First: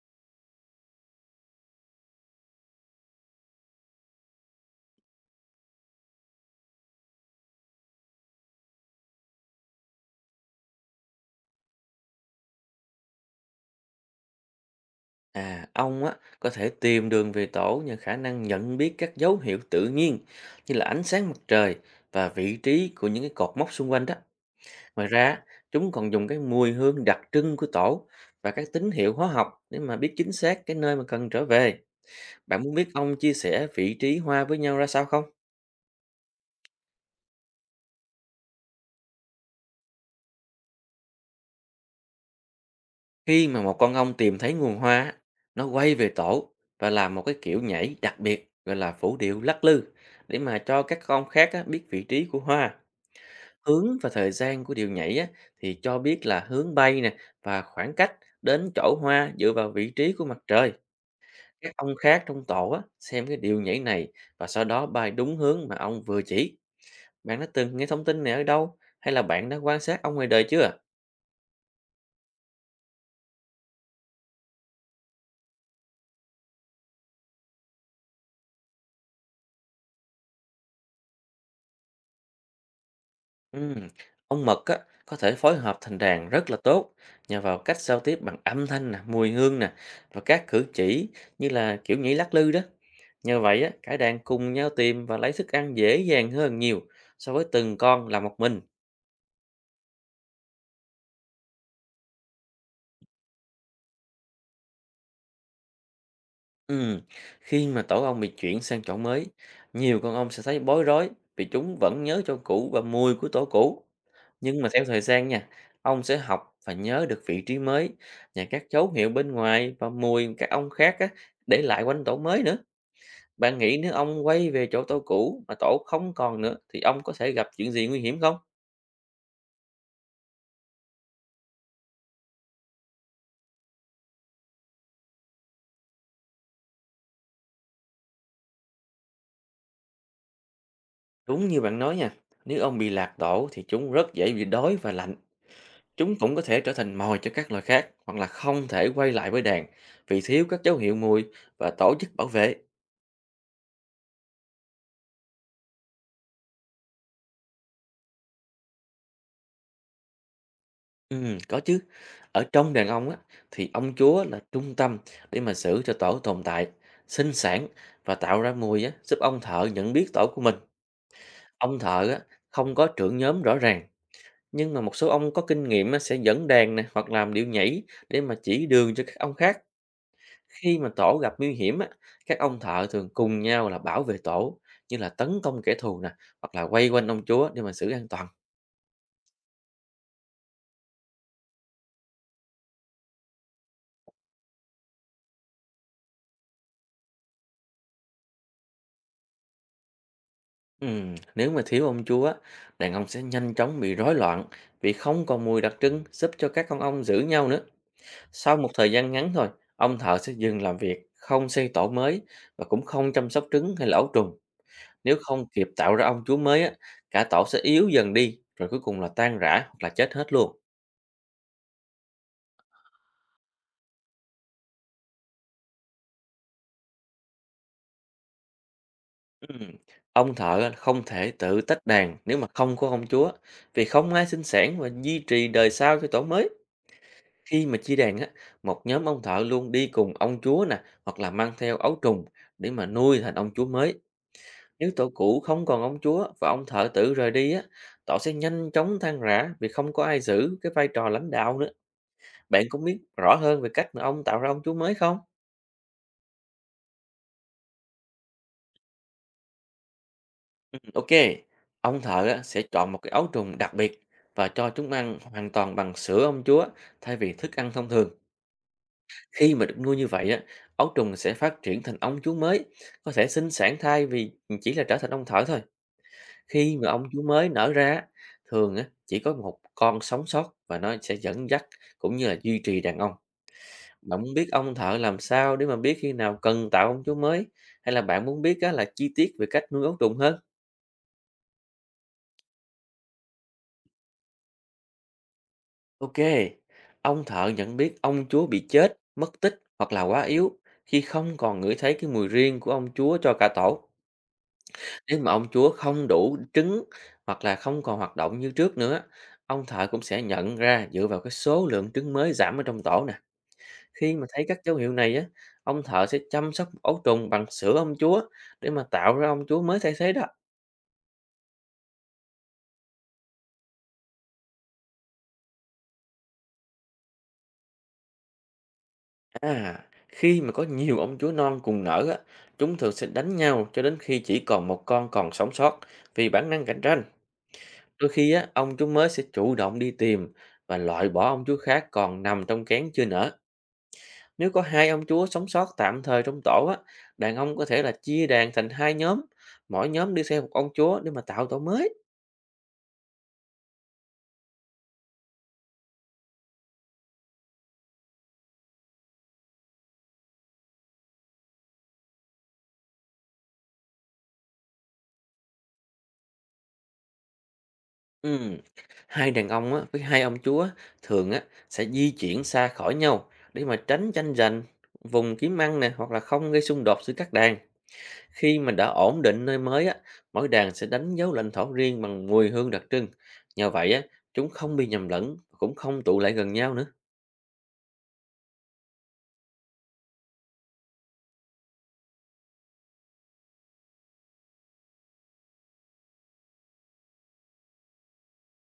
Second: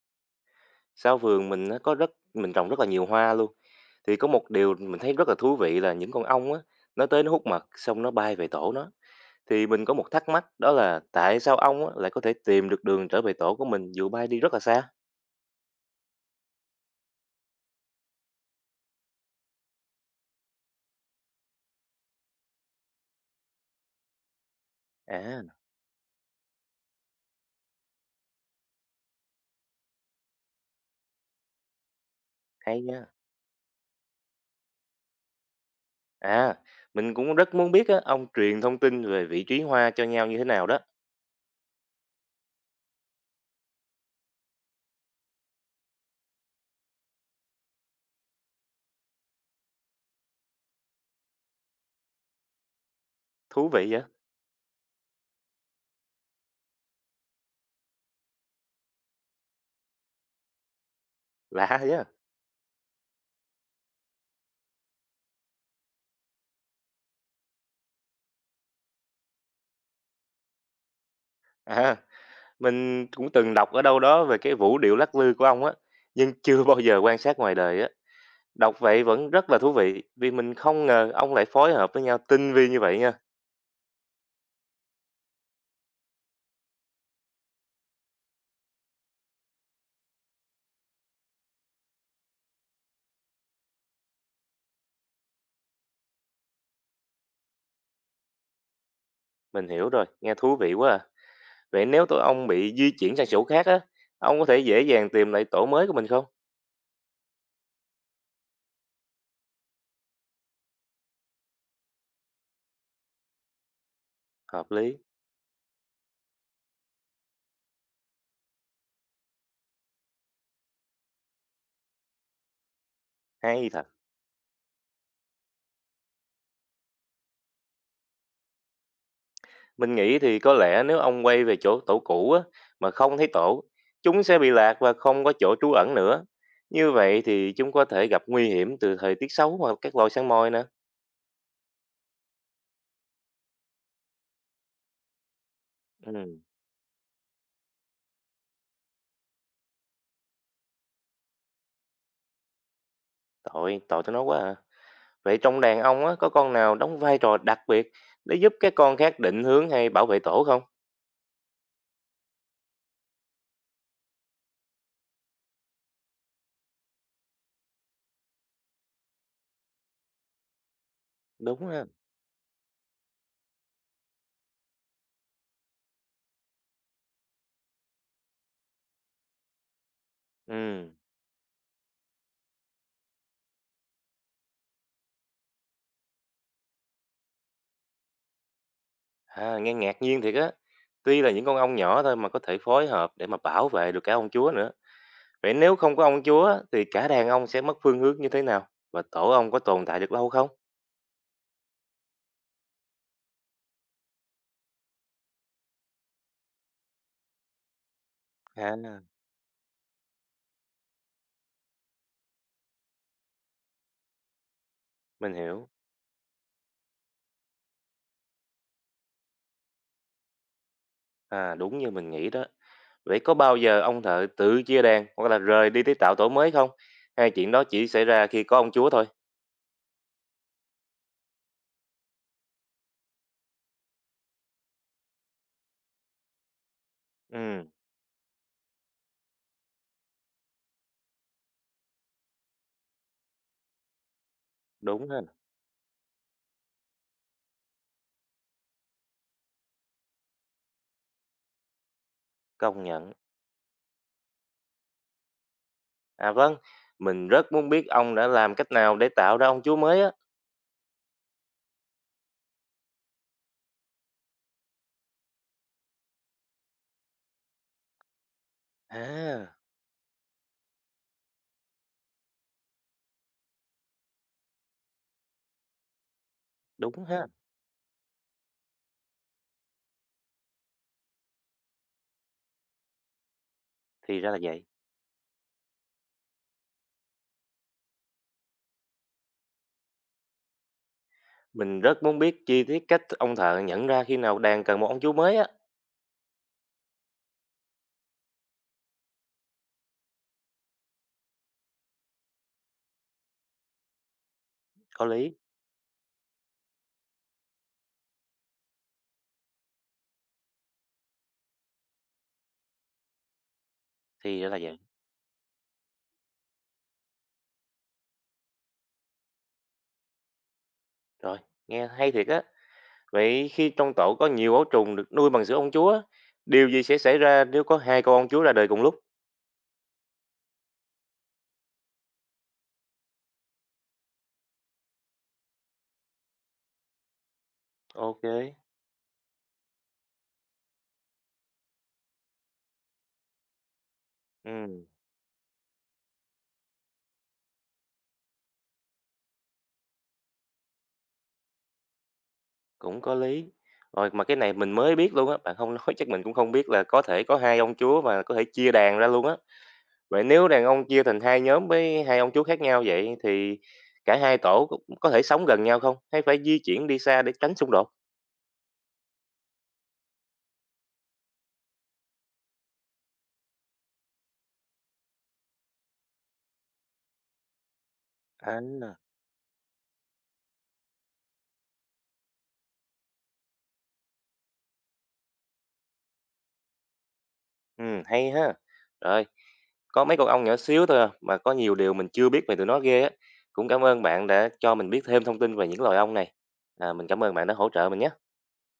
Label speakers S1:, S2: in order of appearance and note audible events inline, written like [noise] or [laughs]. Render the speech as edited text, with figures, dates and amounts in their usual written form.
S1: Sau vườn mình nó có mình trồng rất là nhiều hoa luôn. Thì có một điều mình thấy rất là thú vị là những con ong á, nó tới nó hút mật xong nó bay về tổ nó. Thì mình có một thắc mắc đó là tại sao ong á, lại có thể tìm được đường trở về tổ của mình dù bay đi rất là xa?
S2: À, ong á có thể tìm đường về tổ nhờ khả năng nhận biết các dấu hiệu tự nhiên như là ánh sáng mặt trời và vị trí của những cái cột mốc xung quanh đó. Ngoài
S1: À,
S2: ra, chúng còn dùng cái mùi hương đặc trưng của tổ và các tín hiệu hóa học để mà biết chính xác cái nơi mà cần trở về. Bạn muốn
S1: hay
S2: biết
S1: nha.
S2: ong chia sẻ vị trí hoa với nhau ra sao không?
S1: À, mình cũng rất muốn biết á, ong truyền thông tin về vị trí hoa cho nhau như thế nào đó.
S2: Khi mà một con ong tìm thấy nguồn hoa, á, nó quay về tổ và làm một cái kiểu nhảy đặc biệt gọi là phủ điệu lắc lư để mà cho các con khác á, biết vị trí của hoa.
S1: Thú vị
S2: Hướng
S1: vậy?
S2: và thời gian của điệu nhảy á, thì cho biết là hướng bay nè và khoảng cách đến chỗ hoa dựa vào vị trí của mặt trời. Các
S1: Lạ
S2: ông
S1: vậy?
S2: khác trong tổ á, xem cái điệu nhảy này và sau đó bay đúng hướng mà ông vừa chỉ. Bạn đã từng nghe thông tin này ở đâu hay là bạn đã quan sát ông ngoài đời chưa?
S1: À, mình cũng từng đọc ở đâu đó về cái vũ điệu lắc lư của ong á, nhưng chưa bao giờ quan sát ngoài đời á. Đọc vậy vẫn rất là thú vị, vì mình không ngờ ông lại phối hợp với nhau tinh vi như vậy nha.
S2: Ừm. Ông mật á, có thể phối hợp thành đàn rất là tốt nhờ vào cách giao tiếp bằng âm thanh nè, mùi hương nè và các cử chỉ như là kiểu nhảy lắc lư đó. Nhờ vậy á, cả đàn cùng nhau tìm và lấy thức ăn dễ dàng hơn nhiều so với từng con là một mình.
S1: Mình hiểu rồi, nghe thú vị quá à. Vậy nếu tụi ông bị di chuyển sang chỗ khác á, ông có thể dễ dàng tìm lại tổ mới của mình không?
S2: Ừm. Khi mà tổ ong bị chuyển sang chỗ mới, nhiều con ong sẽ thấy bối rối vì chúng vẫn nhớ chỗ cũ và mùi của tổ cũ. Nhưng mà
S1: Hợp
S2: theo
S1: lý,
S2: thời gian nha, ông sẽ học và nhớ được vị trí mới, và các dấu hiệu bên ngoài và mùi các ông khác á, để lại quanh tổ mới nữa. Bạn
S1: hay
S2: nghĩ
S1: thật.
S2: nếu ông quay về chỗ tổ cũ mà tổ không còn nữa thì ông có thể gặp chuyện gì nguy hiểm không?
S1: Mình nghĩ thì có lẽ nếu ông quay về chỗ tổ cũ á, mà không thấy tổ, chúng sẽ bị lạc và không có chỗ trú ẩn nữa. Như vậy thì chúng có thể gặp nguy hiểm từ thời tiết xấu hoặc các loài săn mồi nữa.
S2: Đúng như bạn nói nha, nếu ông bị lạc tổ thì chúng rất dễ bị đói và lạnh.
S1: Ừ,
S2: Chúng cũng có thể trở thành mồi cho các loài khác hoặc là không thể quay lại với đàn vì thiếu các dấu hiệu mùi và tổ chức bảo vệ.
S1: tội, tội tụi nó quá à. Vậy trong đàn ông á, có con nào đóng vai trò đặc biệt để giúp các con khác định hướng hay bảo vệ tổ không?
S2: Có chứ. Ở trong đàn ông á, thì ông chúa là trung tâm để mà giữ cho tổ tồn tại, sinh sản và tạo ra mùi á, giúp ông thợ nhận biết tổ của mình.
S1: Đúng
S2: Ông
S1: ha.
S2: thợ á, không có trưởng nhóm rõ ràng, nhưng mà một số ông có kinh nghiệm á, sẽ dẫn đàn nè hoặc làm điệu nhảy để mà chỉ đường cho các ông khác. Khi mà
S1: Ừ,
S2: tổ gặp nguy hiểm á, các ông thợ thường cùng nhau là bảo vệ tổ, như là tấn công kẻ thù nè, hoặc là quay quanh ông chúa để mà giữ an toàn.
S1: à, nghe ngạc nhiên thiệt á. Tuy là những con ong nhỏ thôi mà có thể phối hợp để mà bảo vệ được cả ong chúa nữa. Vậy nếu không có ong chúa thì cả đàn ong sẽ mất phương hướng như thế nào? Và tổ ong có tồn tại được lâu không?
S2: Nếu mà thiếu ông chúa, đàn ông sẽ nhanh chóng bị rối loạn vì không còn mùi đặc trưng giúp cho các con ong giữ nhau nữa. Sau một
S1: À,
S2: thời gian ngắn thôi, ông thợ sẽ dừng làm việc, không xây tổ mới và cũng không chăm sóc trứng hay là ấu trùng. Nếu
S1: mình
S2: không kịp
S1: hiểu.
S2: tạo ra ong chúa mới á, cả tổ sẽ yếu dần đi, rồi cuối cùng là tan rã hoặc là chết hết luôn.
S1: À, đúng như mình nghĩ đó. Vậy có bao giờ ông thợ tự chia đàn hoặc là rời đi để tạo tổ mới không? Hay chuyện đó chỉ xảy ra khi có ông chúa thôi?
S2: Ừm. Ông thợ á, không thể tự tách đàn nếu mà không có ông chúa, vì không ai sinh sản và duy trì đời sau cho tổ mới. Khi
S1: Ừ,
S2: mà chia đàn á, một nhóm ông thợ luôn đi cùng ông chúa nè, hoặc là mang theo ấu trùng để mà nuôi thành ông chúa mới. Nếu tổ
S1: đúng ha,
S2: cũ không còn ông chúa và ông thợ tử rời đi á, tổ sẽ nhanh chóng tan rã vì không có ai giữ cái vai trò lãnh đạo nữa. Bạn cũng
S1: công
S2: biết
S1: nhận.
S2: rõ hơn về cách mà ông tạo ra ông chúa mới không?
S1: À vâng, mình rất muốn biết ông đã làm cách nào để tạo ra ông chúa mới á.
S2: Ừ, ok, ông thợ á, sẽ chọn một cái ấu trùng đặc biệt và cho chúng ăn hoàn toàn bằng sữa ông chúa thay vì thức ăn thông thường. Khi
S1: À,
S2: mà được nuôi như vậy á, ấu trùng sẽ phát triển thành ong chúa mới, có thể sinh sản thai vì chỉ là trở thành ong thở thôi. Khi mà ong
S1: đúng
S2: chúa
S1: ha,
S2: mới nở ra, á, thường á, chỉ có một con sống sót và nó sẽ dẫn dắt cũng như là duy trì đàn ong.
S1: thì
S2: Bạn
S1: ra
S2: muốn
S1: là
S2: biết
S1: vậy.
S2: ong thợ làm sao để mà biết khi nào cần tạo ong chúa mới, hay là bạn muốn biết á, là chi tiết về cách nuôi ấu trùng hơn?
S1: Mình rất muốn biết chi tiết cách ông thợ nhận ra khi nào đàn cần một ông chúa mới á.
S2: Ok, ong thợ nhận biết ong chúa bị chết, mất tích hoặc là quá yếu khi không còn ngửi thấy cái mùi riêng của ong chúa cho cả tổ.
S1: Có
S2: Nếu mà
S1: lý,
S2: ông chúa không đủ trứng hoặc là không còn hoạt động như trước nữa, ông thợ cũng sẽ nhận ra dựa vào cái số lượng trứng mới giảm ở trong tổ nè. Khi mà
S1: thì
S2: thấy
S1: ra là
S2: các dấu
S1: vậy.
S2: hiệu này á, ông thợ sẽ chăm sóc ấu trùng bằng sữa ông chúa để mà tạo ra ông chúa mới thay thế đó.
S1: Rồi, nghe hay thiệt á. Vậy khi trong tổ có nhiều ấu trùng được nuôi bằng sữa ông chúa, á, điều gì sẽ xảy ra nếu có hai con ông chúa ra đời cùng lúc?
S2: À, khi mà có nhiều ông chúa non cùng nở á, chúng thường sẽ đánh nhau cho đến khi chỉ còn một con còn sống sót vì bản năng cạnh tranh. Đôi
S1: Ok,
S2: khi á, ông chúa mới sẽ chủ động đi tìm và loại bỏ ông chúa khác còn nằm trong kén chưa nở. Nếu có
S1: ừ,
S2: hai ông chúa sống sót tạm thời trong tổ á, đàn ông có thể là chia đàn thành hai nhóm, mỗi nhóm đi theo một ông chúa để mà tạo tổ mới.
S1: cũng có lý. Rồi mà cái này mình mới biết luôn á, bạn không nói [laughs] chắc mình cũng không biết là có thể có hai ông chúa mà có thể chia đàn ra luôn á. Vậy nếu đàn ông chia thành hai nhóm với hai ông chú khác nhau vậy thì cả hai tổ cũng có thể sống gần nhau không? Hay phải di chuyển đi xa để tránh xung đột?
S2: Ừm. Hai đàn ông á, với hai ông chúa thường á, sẽ di chuyển xa khỏi nhau để mà tránh tranh giành vùng kiếm ăn nè hoặc là không gây xung đột giữa các đàn. Khi mà
S1: Anh
S2: đã
S1: à,
S2: ổn định nơi mới á, mỗi đàn sẽ đánh dấu lãnh thổ riêng bằng mùi hương đặc trưng. Nhờ vậy á, chúng không bị nhầm lẫn, cũng không tụ lại gần nhau nữa.
S1: ừ, hay ha. Rồi, có mấy con ong nhỏ xíu thôi à, mà có nhiều điều mình chưa biết về tụi nó ghê á. Cũng cảm ơn bạn đã cho mình biết thêm thông tin về những loài ong này. À, mình cảm ơn bạn đã hỗ trợ mình nhé.